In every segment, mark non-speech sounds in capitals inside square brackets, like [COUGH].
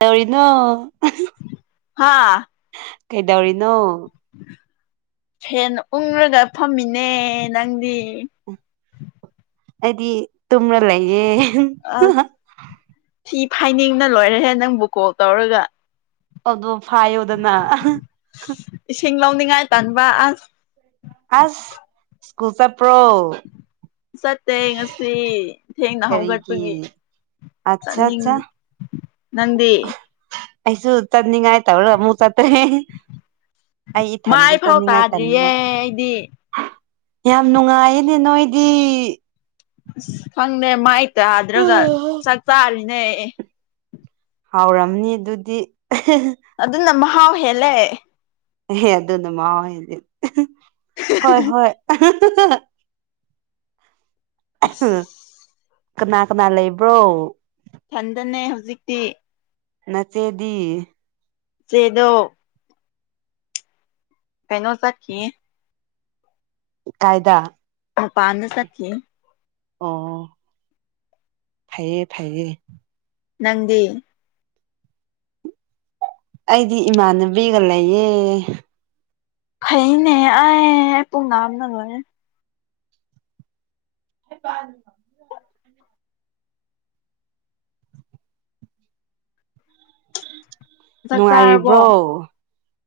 ꯇꯧꯔꯤꯅꯣ ꯍꯥꯥ ꯀꯩꯗꯧꯔꯤꯅꯣ ꯐꯦꯟ ꯎꯪꯔꯒ ꯐꯝꯃꯤꯅꯦ ꯅꯪꯗꯤ ꯑꯩꯗꯤ ꯇꯨꯝꯅ ꯂꯩꯌꯦ ꯑꯁ ꯊꯤ ꯐꯥꯏꯅꯤꯡꯅ ꯂꯣꯏꯔꯦ ꯅꯪꯕꯨ ꯀꯣꯜ ꯇꯧꯔꯒ ꯑꯗꯣ ꯐꯥꯏꯌꯣꯗꯅ ꯁꯤꯡ ꯂꯧꯅꯤꯡꯉꯥꯏ ꯇꯟꯕ ꯑꯁ ꯑꯁ ꯁ꯭ꯀꯨꯜ ꯆꯄ꯭ꯔꯣ ꯆꯠꯇꯦ ꯉꯁꯤ ꯊꯦꯡꯅ ꯍꯧꯒꯠꯄꯒꯤ ꯑꯆꯥ ꯆꯠꯅꯤꯡ ꯑꯠꯆꯥ ꯅꯪꯗꯤ ꯑꯩꯁꯨ ꯆꯠꯅꯤꯡꯉꯥꯏ ꯇꯧꯔꯒ ꯑꯃꯨꯛ ꯆꯠꯇ꯭ꯔꯦ ꯑꯩ ꯃꯥꯏ ꯏꯊꯟꯗ ꯐꯥꯎ ꯆꯠꯅꯤꯡꯉꯥꯏ ꯇꯥꯗ꯭ꯔꯤꯌꯦ ꯇꯟꯕ ꯑꯩꯗꯤ ꯌꯥꯝ ꯅꯨꯡꯉꯥꯏꯌꯦ ꯏ ꯅꯣꯏꯗꯤ ꯑꯁ ꯈꯪꯗꯦ ꯃꯥꯏ ꯇꯥꯗ꯭ꯔꯒ ꯆꯥꯛ ꯆꯥꯔꯤꯅꯦ ꯍꯥꯎꯔꯝꯅꯤ ꯑꯗꯨꯗꯤ ꯑꯗꯨ ꯅ ꯃꯍꯥꯎ ꯍꯦꯜꯂꯦ ꯍꯦ ꯑꯗꯨꯅ ꯃꯍꯥꯎ ꯍꯦꯜꯂꯦ ꯑ ꯍꯣꯏ ꯍꯣꯏ ꯑꯍꯍꯍꯍ ꯑꯁ ꯀꯅꯥ ꯀꯅꯥ ꯂꯩꯕ꯭ꯔꯣ ꯊꯟꯗꯅꯦ ꯍꯧꯖꯤꯛꯇꯤ ꯅꯆꯦꯗꯤ ꯆꯦꯗꯣ ꯀꯩꯅꯣ ꯆꯈꯤꯌꯦ ꯀꯥꯏꯗ ꯎ ꯄꯥꯟꯗ ꯆꯈꯤ ꯑꯣ ꯐꯩꯌꯦ ꯐꯩꯌꯦ ꯅꯪꯒꯤꯦ ꯑꯩꯗꯤ ꯏꯃꯥꯟꯅꯕꯤꯒ ꯂꯩꯌꯦ ꯈꯩꯅꯦ ꯑꯩ ꯄꯨꯡꯅꯥꯝꯅ ꯂꯣꯏꯦ ꯑꯗꯨ ꯆꯥꯛ ꯆꯥꯔꯕꯣ ꯅꯨꯡꯉꯥꯏꯔꯤꯕ꯭ꯔꯣ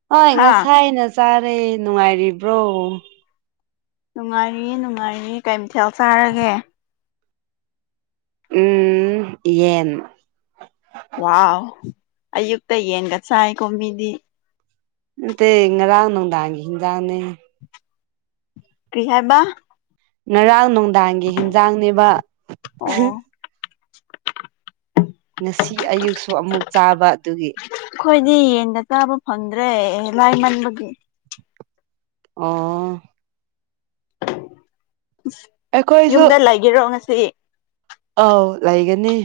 ꯍꯣꯏ ꯍꯥ ꯉꯁꯥꯏ ꯆꯥꯔꯦ ꯅꯨꯡꯉꯥꯏꯔꯤꯕ꯭ꯔꯣ ꯅꯨꯡꯉꯥꯏꯔꯤꯌꯦ ꯅꯨꯡꯉꯥꯏꯔꯤ ꯀꯩꯝꯊꯦꯜ ꯆꯥꯔꯒꯦ ꯎꯝ ꯌꯦꯟ ꯋꯥ ꯑꯌꯨꯛꯇ ꯌꯦꯟꯒ ꯆꯥꯏ ꯀꯣ ꯃꯤꯗꯤ ꯠꯇ ꯏꯔꯅꯗꯥꯡꯒꯗꯅꯤ ꯀꯔꯤꯍꯥꯏꯕ ꯉꯔꯥꯡ ꯅꯨꯡꯗꯥꯡꯒꯤ ꯍꯦꯟꯖꯥꯡꯅꯦꯕ ꯑꯣ ꯉꯁꯤ ꯑꯌꯨꯛꯁꯨ ꯑꯃꯨꯛ ꯆꯥꯕ ꯑꯗꯨꯒꯤ ꯑꯩꯈꯣꯏꯗꯤ ꯌꯦꯟꯗ ꯆꯥꯕ ꯐꯪꯗ꯭ꯔꯦ ꯂꯥꯏꯃꯟꯕꯒꯤ ꯑꯥ ꯌꯨꯝꯗ ꯂꯩꯒꯦꯔꯣ ꯉꯁꯤ ꯑꯥꯎ ꯂꯩꯥꯏꯒꯅꯤ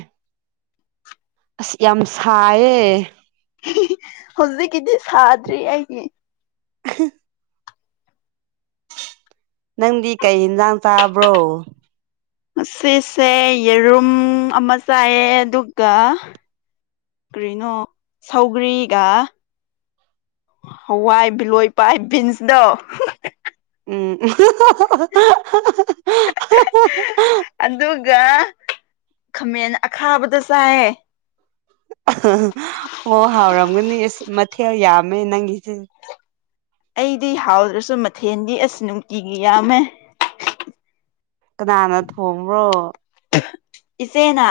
ꯑꯁ ꯌꯥꯝ ꯁꯥꯏꯌꯦ ꯍꯧꯖꯤꯛꯀꯤꯗꯤ ꯁꯥꯗ꯭ꯔꯤ ꯑꯩꯒꯤ [UNINTELLIGIBLE] ꯅꯪꯗꯤ ꯀꯩ ꯌꯦꯟꯁꯥꯡ ꯆꯥꯕ꯭ꯔꯣ ꯁꯤꯁꯦ ꯌꯦꯔꯨꯝ ꯑꯃ ꯆꯥꯏꯑ ꯑꯗꯨꯒ ꯀ꯭ꯔꯤꯅꯣ ꯁꯧꯒ꯭ꯔꯤꯒ ꯍꯋꯥꯏ ꯕꯤꯂꯣꯏ ꯄꯥꯏ ꯕꯤꯟꯁꯗꯣ ꯎꯝ [UNINTELLIGIBLE] [UNINTELLIGIBLE] ꯑꯗꯨ ꯒ ꯈꯥꯃꯦꯟ ꯑꯈꯥꯕꯗꯣ ꯆꯥꯏꯌꯦ ꯑꯣ ꯍꯥꯎꯔꯝꯒꯅꯤ ꯑꯁ ꯃꯊꯦꯜ ꯌꯥꯝꯃꯦ ꯅꯪꯒꯤꯁꯦ ꯑꯩꯗꯤ ꯍꯥꯎꯗ꯭ꯔꯁꯨ ꯃꯊꯦꯜꯗꯤ ꯑꯁ ꯅꯨꯡꯇꯤꯒꯤ ꯌꯥꯝꯃꯦ ꯀꯅꯥꯅ ꯊꯣꯡꯕ꯭ꯔꯣ ꯏꯆꯦꯅ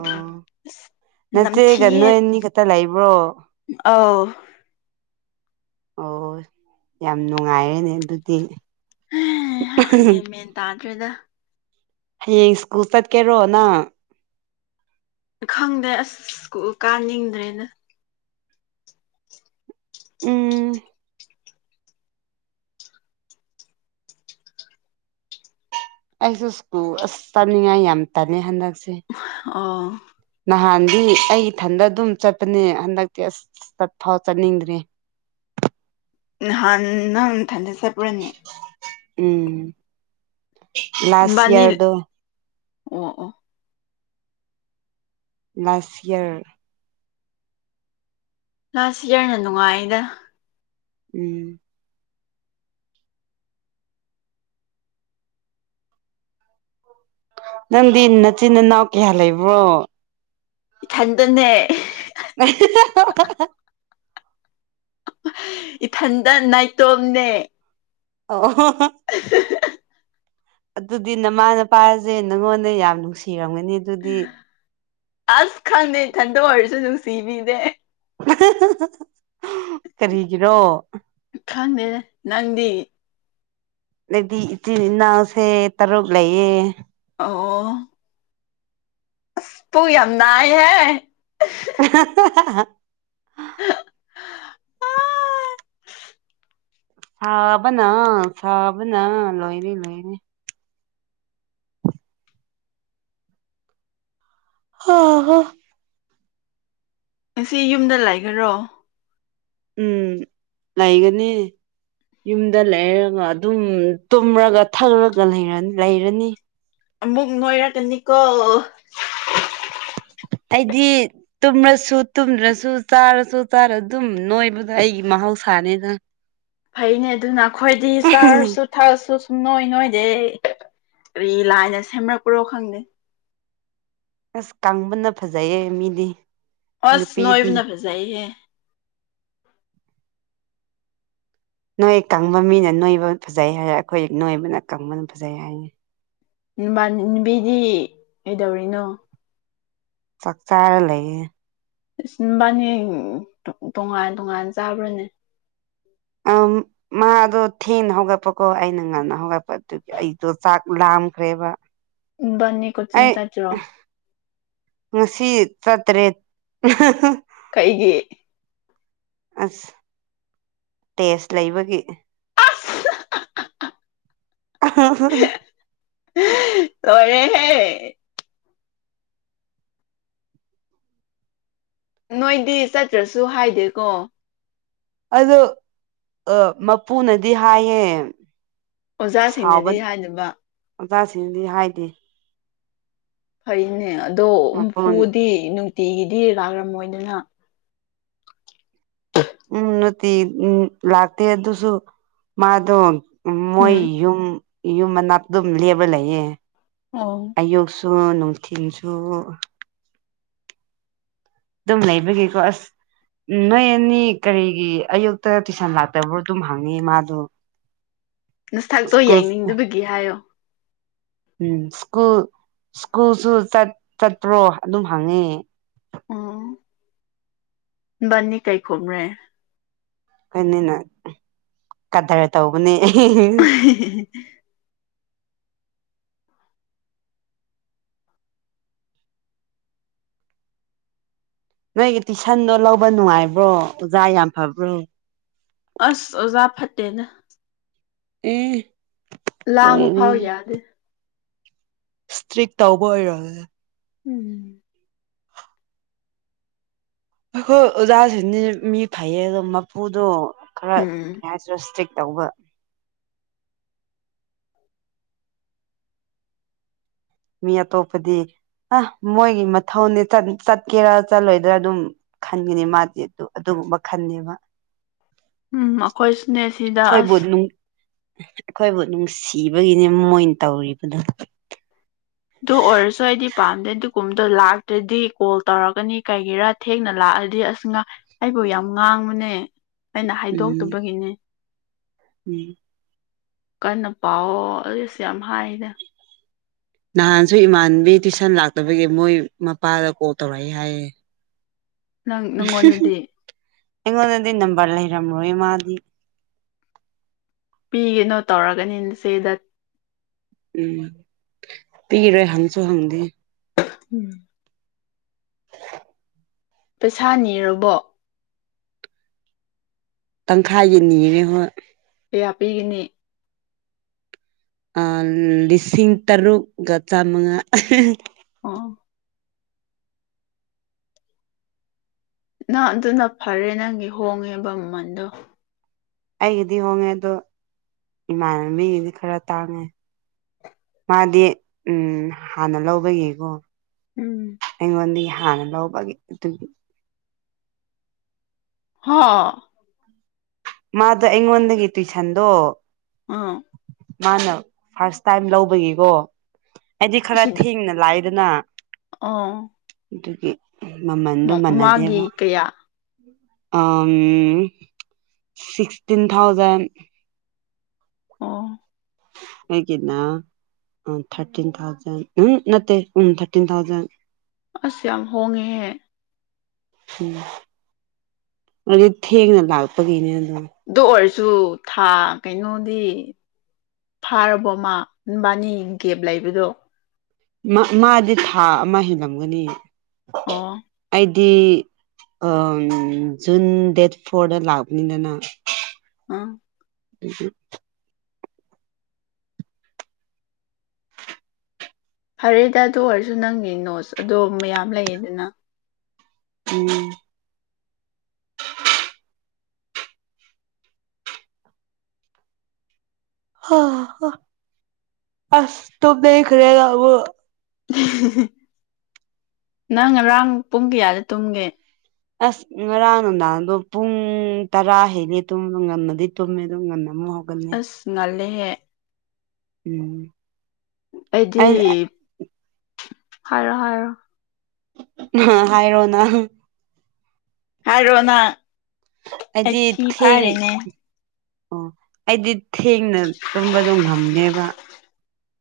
ꯑꯣ ꯑꯁ ꯅꯆꯦꯒ ꯅꯝꯊꯤꯌꯦ ꯅꯣꯏ ꯑꯅꯤ ꯈꯛꯇ ꯂꯩꯕ꯭ꯔꯣ ꯑꯧ ꯑꯣ ꯌꯥꯝ ꯅꯨꯡꯉꯥꯏꯔꯦꯅꯦ ꯑꯗꯨꯗꯤ ꯒ꯭ꯌꯥꯟ ꯃꯦꯟ ꯇꯥꯗ꯭ꯔꯦꯗ ꯍꯌꯦꯡ ꯁ꯭ꯀꯨꯜ ꯆꯠꯀꯦꯔꯣ ꯅꯪ ꯈꯪꯗꯦ ꯑꯁ ꯁ꯭ꯀꯨꯜ ꯀꯥꯅꯤꯡꯗ꯭ꯔꯦꯗ ꯎꯝ ꯑꯩꯁꯨ ꯁ꯭ꯀꯨꯜ ꯑꯁ ꯆꯠꯅꯤꯡꯉꯥꯏ ꯌꯥꯝ ꯇꯜꯂꯦ ꯍꯟꯗꯛꯁꯦ ꯑꯣ ꯅꯍꯥꯟꯗꯤ ꯑꯩ ꯏꯊꯟꯗ ꯑꯗꯨꯝ ꯆꯠꯄꯅꯦ ꯍꯟꯗꯛꯇꯤ ꯑꯁ ꯆꯠ ꯐꯥꯎ ꯆꯠꯅꯤꯡꯗ꯭ꯔꯦ ꯅꯍꯥꯟ ꯅꯪ ꯅꯊꯟꯗ ꯆꯠꯄ꯭ꯔꯥꯅꯦ ꯎꯝ ꯂꯥꯁ ꯏꯕꯥꯅꯤ ꯏꯌ꯭ꯔꯗꯣ ꯑꯣ ꯑꯣ ꯂꯥꯁ ꯌꯤꯌ꯭ꯔ ꯂꯥꯁ ꯏꯌꯥ꯭ꯔꯅ ꯅꯨꯡꯉꯥꯏꯗ ꯎꯝ ꯅꯪꯗꯤ ꯅꯆꯤꯟ ꯏꯅꯥꯎ ꯀꯌꯥ ꯂꯩꯕ꯭ꯔꯣ ꯏꯊꯟ [UNINTELLIGIBLE] ꯏꯊꯟꯗ ꯅꯥꯏꯇꯣꯝꯅꯦ ꯑꯣ [UNINTELLIGIBLE] [UNINTELLIGIBLE] ꯑꯗꯨꯗꯤ ꯅꯃꯥ ꯅꯄꯥꯁꯦ ꯅꯪꯉꯣꯟꯗ ꯌꯥꯝ ꯅꯨꯡꯁꯤꯔꯝꯒꯅꯤ ꯑꯗꯨꯗꯤ ꯑꯁ ꯈꯪꯗꯦ ꯏꯊꯟꯗ ꯑꯣꯏꯔꯁꯨ ꯅꯨꯡꯁꯤꯕꯤꯗꯦ ꯀꯔꯤꯒꯤꯔꯣ ꯈꯪꯗꯦꯗ ꯅꯪꯗꯤ ꯑꯩꯗꯤ ꯏꯆꯤꯟ ꯏꯅꯥꯎꯁꯦ ꯇꯔꯨꯛ ꯂꯩꯌꯦ ꯑꯣ ꯑꯁ ꯄꯨꯛ ꯌꯥꯝ ꯅꯥꯏꯍꯦ [UNINTELLIGIBLE] ꯑꯥ ꯁꯥꯕꯅ ꯁꯥꯕꯅ ꯂꯣꯏꯔꯦ ꯂꯣꯏꯔꯦ ꯍꯥ ꯍꯥ ꯉꯁꯤ ꯌꯨꯝꯗ ꯂꯩꯥꯒꯦꯔꯣ ꯎꯝ ꯂꯩꯒꯅꯤ ꯌꯨꯝꯗ ꯂꯩꯔꯒ ꯑꯗꯨꯝ ꯇꯨꯝꯔꯒ ꯊꯛꯂꯒ ꯂꯩꯔ ꯂꯩꯔꯅꯤ ꯑꯃꯨꯛ ꯅꯣꯏꯔꯛꯀꯅꯤꯀꯣ ꯑꯩꯗꯤ ꯇꯨꯝꯔꯁꯨ ꯇꯨꯝꯗ꯭ꯔꯁꯨ ꯆꯥꯔꯁꯨ ꯆꯥꯔ ꯑꯗꯨꯝ ꯅꯣꯏꯕꯗ ꯑꯩꯒꯤ ꯃꯥꯍꯧꯁꯥꯅꯤꯗ ꯐꯩꯅꯦ ꯑꯗꯨꯅ ꯑꯩꯈꯣꯏꯗꯤ ꯆꯥꯔꯁꯨ ꯊꯛꯑꯁꯨ ꯁꯨꯡꯅꯣꯏ ꯅꯣꯏꯗꯦ ꯑꯩ ꯀꯔꯤ ꯂꯥꯏꯅ ꯁꯦꯝꯔꯛꯄ꯭ꯔꯣ ꯈꯪꯗꯦ ꯑꯁ ꯀꯪꯕꯅ ꯐꯖꯩꯌꯦ ꯃꯤꯗꯤ ꯍꯁ ꯅꯨꯄꯤꯗꯤ ꯅꯣꯏꯣꯏꯕꯅ ꯐꯖꯩꯌꯦꯦ ꯅꯣꯏ ꯀꯪꯕ ꯃꯤꯅ ꯅꯣꯏꯕ ꯐꯖꯩ ꯍꯥꯏꯔꯦ ꯑꯩꯈꯣꯏ ꯅꯣꯏꯕꯅ ꯀꯪꯕꯅ ꯐꯖꯩ ꯍꯥꯏꯅꯤ ꯕꯥ ꯅꯨꯕꯤꯗꯤ ꯀꯩꯗꯧꯔꯤꯅꯣ ꯆꯥꯛꯆꯥꯥꯔ ꯂꯩꯌꯦꯦ ꯏꯁꯕꯥꯅꯤ ꯇꯣꯉꯥꯟ ꯇꯣꯉꯥꯟ ꯆꯥꯕ꯭ꯔꯥꯅꯦ ꯑꯝ [UNINTELLIGIBLE] ꯃꯥꯗꯣ ꯊꯦꯡꯅ ꯍꯧꯒꯠꯄꯀꯣ ꯑꯩꯅ ꯉꯟꯅ ꯍꯧꯒꯠꯄ ꯑꯗꯨꯒꯤ ꯑꯩꯗꯣ ꯆꯥꯛ ꯂꯥꯝꯈ꯭ꯔꯦꯕ ꯅꯤꯀ ꯑꯩ ꯆꯤꯡꯆꯆ꯭ꯔ ꯉꯁꯤ ꯆꯠꯇ꯭ꯔꯦꯠ ꯀꯩꯒꯤ ꯑꯁ ꯇꯦꯁ ꯂꯩꯕꯒꯤ ꯑꯁ ꯑ ꯍ ꯇꯔꯦꯍꯦ ꯅꯣꯏꯗꯤ ꯆꯠꯇ꯭ꯔꯁꯨ ꯍꯥꯏꯗꯦꯀꯣ ꯑꯗꯣ ꯃꯄꯨꯅꯗꯤ ꯍꯥꯏꯌꯦꯦ ꯑꯣꯖꯥꯁꯤꯡꯅꯗꯤ ꯍꯥꯏꯗꯅꯕ ꯑꯣꯖꯥꯁꯤꯡꯗꯤ ꯍꯥꯏꯗꯤ ꯐꯩꯅꯦ ꯑꯗꯣ ꯃꯄꯨꯟ ꯃꯄꯨꯗꯤ ꯅꯨꯡꯇꯤꯒꯤꯗꯤ ꯂꯥꯛꯔꯝꯃꯣꯏꯗꯅ ꯎꯝ ꯅꯠꯇ ꯎꯝ ꯂꯥꯛꯇ ꯑꯗꯨꯁꯨ ꯃꯥꯗ ꯎ ꯃꯣꯏ ꯎꯝ ꯌꯨꯝ ꯌꯨꯝ ꯃꯅꯥ ꯑꯗꯨꯝ ꯂꯦꯕ ꯂꯩꯌꯦ ꯑꯣ ꯁꯣ ꯅꯨꯊꯁꯨ ꯑꯗꯨꯝ ꯂꯩꯕꯒꯦꯀꯣ ꯑꯁ ꯎꯝ ꯅꯣꯏ ꯑꯅꯤ ꯀꯔꯤꯒꯤ ꯑꯌꯨꯛꯇ ꯇꯨꯏꯁꯟ ꯂꯥꯛꯇꯕ꯭ꯔꯣ ꯑꯗꯨꯝ ꯍꯪꯉꯤ ꯃꯥꯗꯣ ꯅꯁꯊꯥꯛꯛꯇꯣ ꯁ꯭ꯀꯨꯜ ꯌꯥꯡꯅꯤꯡꯗꯕꯒꯤ ꯍꯥꯏꯌꯣ ꯎꯝ ꯁ꯭ꯀꯨꯜ ꯁ꯭ꯀꯨꯜꯁꯨ ꯆꯠꯄ꯭ꯔꯣ ꯑꯗꯨꯝ ꯍꯪꯉꯤ ꯎꯝ ꯅꯤ ꯀꯩ ꯈꯨꯕꯔꯦ ꯑꯩꯈꯣꯏꯅꯤꯅ ꯀꯗꯔ ꯇꯧꯕꯅꯦ [UNINTELLIGIBLE] ꯅꯣꯏꯒꯤ ꯇꯨꯏꯁꯟꯗꯣ ꯂꯧꯕ ꯅꯨꯡꯉꯥꯏꯕ꯭ꯔꯣ ꯑꯣꯖꯥ ꯌꯥꯝ ꯐꯕ꯭ꯔꯣ ꯑꯁ ꯑꯣꯖꯥ ꯐꯠꯇꯦꯅ ꯎꯝ ꯂꯥ ꯑꯃ ꯐꯥꯎ ꯌꯥꯗꯦ ꯏꯁꯇ꯭ꯔꯤꯛ ꯇꯧꯕ ꯑꯣꯏꯔꯣꯦ ꯎꯝ ꯑꯩꯈꯣꯏ ꯑꯣꯖꯥꯁꯤꯗꯤ ꯃꯤ ꯐꯩꯌꯦ ꯑꯗꯣ ꯃꯄꯨꯗꯣ ꯈꯔ ꯎꯝ ꯀꯩ ꯍꯥꯏꯔꯦꯇ ꯇꯧꯕ ꯃꯤꯌꯥ ꯇꯣꯄꯗꯤ ꯑ ꯃꯣꯏꯒꯤ ꯃꯊꯧꯅꯤ ꯆꯠꯀꯦꯔꯥ ꯆꯠꯂꯣꯏꯗ꯭ꯔꯥ ꯑꯗꯨꯝ ꯈꯟꯒꯅꯤ ꯃꯥꯗꯤ ꯑꯗꯨ ꯃꯈꯟꯅꯦꯕ ꯎꯝ ꯑꯩꯈꯣꯏꯁꯨꯅꯦ ꯁꯤꯗ ꯑꯁ ꯍꯣꯏꯕꯨꯣꯠꯂꯨ ꯑꯩꯈꯣꯏꯕꯨ ꯅꯨꯡꯁꯤꯕꯒꯤꯅꯦ ꯃꯣꯏꯅ ꯇꯧꯔꯤꯕꯗꯣ ꯑꯗꯨ ꯑꯣꯏꯔꯁꯨꯋꯥꯗꯤ ꯄꯥꯝꯗꯦ ꯑꯗꯨꯒꯨꯝꯕꯗꯣ ꯂꯥꯛꯇ꯭ꯔꯗꯤ ꯀꯣꯜ ꯇꯧꯔꯛꯀꯅꯤ ꯀꯩꯒꯤꯔꯥ ꯊꯦꯡꯅ ꯂꯥꯛꯑꯗꯤ ꯑꯁꯅ ꯕꯨ ꯌꯥꯝ ꯉꯥꯡꯕꯅꯦ ꯑꯩꯅ ꯎꯝ ꯍꯥꯏꯗꯣꯛꯇꯕꯒꯤꯅꯦ ꯎꯝ ꯀꯟꯅ ꯄꯥꯎꯑꯣ ꯑꯗꯨꯑꯣꯏꯁꯨ ꯌꯥꯝ ꯍꯥꯏꯅꯦ ꯅꯍꯥꯟꯁꯨ ꯏꯃꯥꯟꯕꯤ ꯇꯨꯏꯁꯟ ꯂꯥꯛꯇꯕꯒꯤ ꯃꯣꯏ ꯃꯄꯥꯗ ꯀꯣꯜ ꯇꯧꯔꯛꯏꯦ ꯍꯥꯏꯌꯦꯦ ꯅꯪ ꯅꯪꯉꯣꯟꯗꯗꯤ ꯑꯩꯉꯣꯟꯗꯗꯤ ꯅꯝꯕꯔ ꯂꯩꯔꯝꯂꯣꯏ ꯃꯥꯗꯤ ꯄꯤꯒꯅꯣ ꯇꯧꯔꯒꯅꯤ ꯁꯤꯦꯗ ꯎꯝ ꯄꯤꯔꯣꯏ ꯍꯪꯁꯨ ꯍꯪꯗꯦ ꯎꯝ [INAUDIBLE] ꯄꯩꯁꯥ ꯅꯤꯔꯕꯣ ꯇꯪꯈꯥꯏꯒꯤꯅꯤꯅꯦ ꯍꯣꯏ ꯀꯌꯥ ꯄꯤꯒꯅꯤ ꯂꯤꯁꯤꯡ ꯇꯔꯨꯛ ꯆꯃꯉꯥ ꯑ ꯅꯪ ꯑꯗꯨꯅ ꯐꯔꯦ ꯅꯪꯒꯤ ꯍꯣꯡꯉꯦꯕ ꯃꯃꯜꯗꯣ ꯑꯩꯒꯤꯗꯤ ꯍꯣꯡꯉꯦ ꯑꯗꯣ ꯏꯃꯥꯟꯅꯕꯤꯒꯤꯗꯤ ꯈꯔ ꯇꯥꯡꯉꯦ ꯃꯥꯗꯤ ꯎꯝ ꯍꯥꯟꯅ ꯂꯧꯕꯒꯤꯀꯣ ꯎꯝ ꯑꯩꯉꯣꯟꯗꯤ ꯍꯥꯟꯅ ꯂꯧꯕꯒꯤ ꯑꯗꯨꯒꯤ ꯍꯥꯥ ꯃꯥꯗ ꯏꯪꯣꯟꯟꯒꯦꯇꯤ ꯆꯟꯣ ꯑ ꯃꯥꯅ ꯐꯥꯔꯁ ꯇꯥꯏꯝ ꯂꯧꯕꯒꯤꯀꯣ ꯍꯥꯏꯗꯤ ꯈꯔ ꯊꯦꯡꯅ ꯂꯥꯛꯗꯅ ꯑꯥ ꯑꯗꯨꯒꯤ ꯃꯃꯟꯗꯣ ꯃꯥꯟꯅꯗꯦꯕ ꯀꯌꯥ ꯑꯥꯎꯝ ꯁꯤꯛꯁꯇꯤꯟ ꯊꯥꯎꯖꯟ ꯑꯣ ꯑꯩꯒꯤꯅ ꯎ ꯊꯔꯇꯤꯟ ꯊꯥꯎꯖꯟ ꯎꯝ ꯅꯠꯇꯦ ꯎꯝ ꯊꯥꯔꯇꯤꯟ ꯊꯥꯎꯖꯟ ꯑꯁ ꯌꯥꯝ ꯍꯣꯡꯉꯦꯍꯦ ꯎꯝ ꯑꯗꯤ ꯊꯦꯡꯅ ꯂꯥꯛꯄꯒꯤꯅꯦ ꯑꯗꯣ ꯑꯗꯨ ꯑꯣꯏꯔꯁꯨ ꯊꯥ ꯀꯩꯅꯣꯗꯤ ꯐꯥꯔꯕꯣ ꯃꯥ ꯅꯕꯥꯅꯤ ꯒꯦꯞ ꯂꯩꯕꯗꯣ ꯃ ꯃꯥꯗꯤ ꯊꯥ ꯑꯃ ꯍꯦꯜꯂꯝꯒꯅꯤ ꯑꯣ ꯑꯗꯨꯗꯤ ꯑꯝ ꯖꯨꯟ ꯗꯦꯠ ꯐꯣꯔꯗ ꯂꯥꯛꯄꯅꯤꯗꯅ ꯑꯝ ꯎ ꯐꯔꯦꯗ ꯑꯗꯨ ꯑꯣꯏꯔꯁꯨ ꯅꯪꯒꯤ ꯅꯣꯁ ꯑꯗꯣ ꯃꯌꯥꯝ ꯂꯩꯌꯦꯗꯅ ꯎꯝ ꯍ ꯍ ꯑꯥꯁ ꯇꯨꯝꯅꯤꯡ ꯈꯔꯦꯗ ꯑꯃꯨꯛ ꯅꯪ ꯉꯔꯥꯡ ꯄꯨꯡ ꯀꯌꯥꯗ ꯇꯨꯝꯒꯦ ꯑꯁ ꯉꯔꯥꯡ ꯅꯨꯡꯗꯥꯡꯗꯣ ꯄꯨꯡ ꯇꯔꯥ ꯍꯦꯂꯦ ꯇꯨꯝꯕ ꯉꯝꯃꯗꯤ ꯇꯨꯝꯃꯦ ꯑꯗꯨꯝ ꯉꯟꯅ ꯑꯝ ꯍꯧꯒꯅꯦ ꯂꯩꯍꯦ ꯎꯝ ꯑꯩꯗꯤ ꯑꯩ ꯍꯥꯏꯔꯣ ꯍꯥꯏꯔꯣ ꯑ ꯍꯥꯏꯔꯣꯅ ꯍꯥꯏꯔꯣꯅ ꯑꯩꯗꯤ ꯑꯩꯊꯤ ꯊꯦꯡ ꯐꯥꯔꯤꯅꯦ ꯑꯣ ꯑꯩꯗꯤ ꯊꯦꯡꯅ ꯇꯨꯝꯕꯗꯣ ꯉꯝꯗꯦꯕ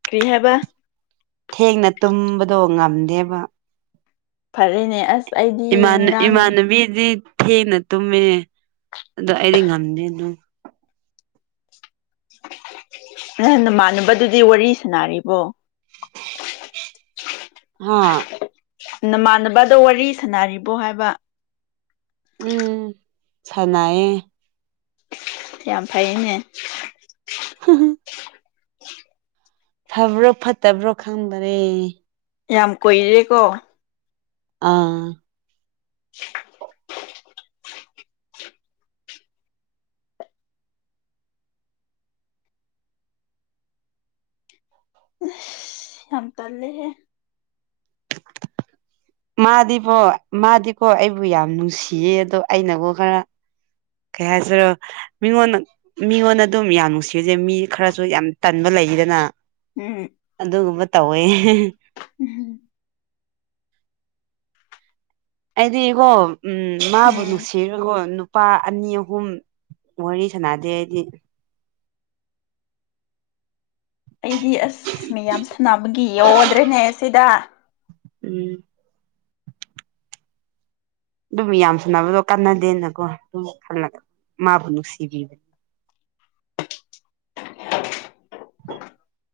ꯀ꯭ꯔꯤ ꯍꯥꯏꯕ ꯊꯦꯡꯅ ꯇꯨꯝꯕꯗꯣ ꯉꯝꯗꯦꯕ ꯐꯔꯦꯅꯦ ꯑꯁ ꯑꯩꯗꯤ ꯏꯃꯥꯟ ꯉꯔꯥꯡ ꯏꯃꯥꯟꯅꯕꯤꯗꯤ ꯊꯦꯡꯅ ꯇꯨꯝꯃꯦ ꯑꯗꯣ ꯑꯩꯗꯤ ꯉꯝꯗꯦ ꯑꯗꯨꯨ ꯅ ꯅꯃꯥꯟꯅꯕꯗꯨꯗꯤ ꯋꯥꯔꯤ ꯁꯥꯅꯔꯤꯕꯣ ꯍꯥꯥ ꯅꯃꯥꯟꯅꯕꯗꯣ ꯋꯥꯔꯤ ꯁꯥꯟꯅꯔꯤꯕꯣ ꯍꯥꯏꯕ ꯎꯝ ꯁꯅꯥꯌꯦ ꯌꯥꯝ ꯐꯩꯅꯦ ꯍ ꯍꯝ ꯐꯕ꯭ꯔꯣ ꯐꯠꯇꯕ꯭ꯔꯣ ꯈꯪꯗꯔꯦ ꯌꯥꯝ ꯀꯨꯏꯔꯦꯀꯣ ꯑꯥ ꯝ ꯇꯜꯂꯦꯍꯦ ꯃꯥꯗꯤꯕꯣ ꯃꯥꯗꯤꯀꯣ ꯑꯩꯕꯨ ꯌꯥꯝ ꯅꯨꯡꯁꯤꯌꯦ ꯑꯗꯣ ꯑꯩꯅꯕꯨ ꯈꯔ ꯀꯩ ꯍꯥꯏꯁꯤꯔꯣ ꯃꯤꯉꯣꯟꯗ ꯃꯤꯉꯣꯟꯗ ꯑꯗꯨꯝ ꯌꯥꯝ ꯅꯨꯡꯁꯤꯔꯁꯦ ꯃꯤ ꯈꯔꯁꯨ ꯌꯥꯝ ꯇꯟꯕ ꯂꯩꯗꯅ ꯎꯝ ꯑꯗꯨꯒꯨꯝꯕ ꯇꯧꯋꯦ ꯎꯝ ꯑꯩꯗꯤꯒꯣ ꯎꯝ ꯃꯥꯕꯨ ꯎꯝ ꯅꯨꯡꯁꯤꯔꯒꯣ ꯅꯨꯄꯥ ꯑꯅꯤ ꯑꯍꯨꯝ ꯋꯥꯔꯤ ꯁꯥꯟꯅꯗꯦ ꯑꯩꯗꯤ ꯑꯩꯗꯤ ꯑꯁ ꯃꯤꯌꯥꯝ ꯁꯥꯟꯅꯕꯒꯤ ꯌꯎꯗ꯭ꯔꯦꯅꯦ ꯁꯤꯗ ꯎꯝ ꯑꯗꯨꯝ ꯌꯥꯝ ꯁꯥꯟꯅꯕꯗꯣ ꯀꯥꯟꯅꯗꯦꯅꯀꯣ ꯑꯗꯨꯝ ꯈꯜꯂꯒ ꯃꯥꯕꯨ ꯅꯨꯡꯁꯤꯕꯤꯕꯅꯤ [UNINTELLIGIBLE]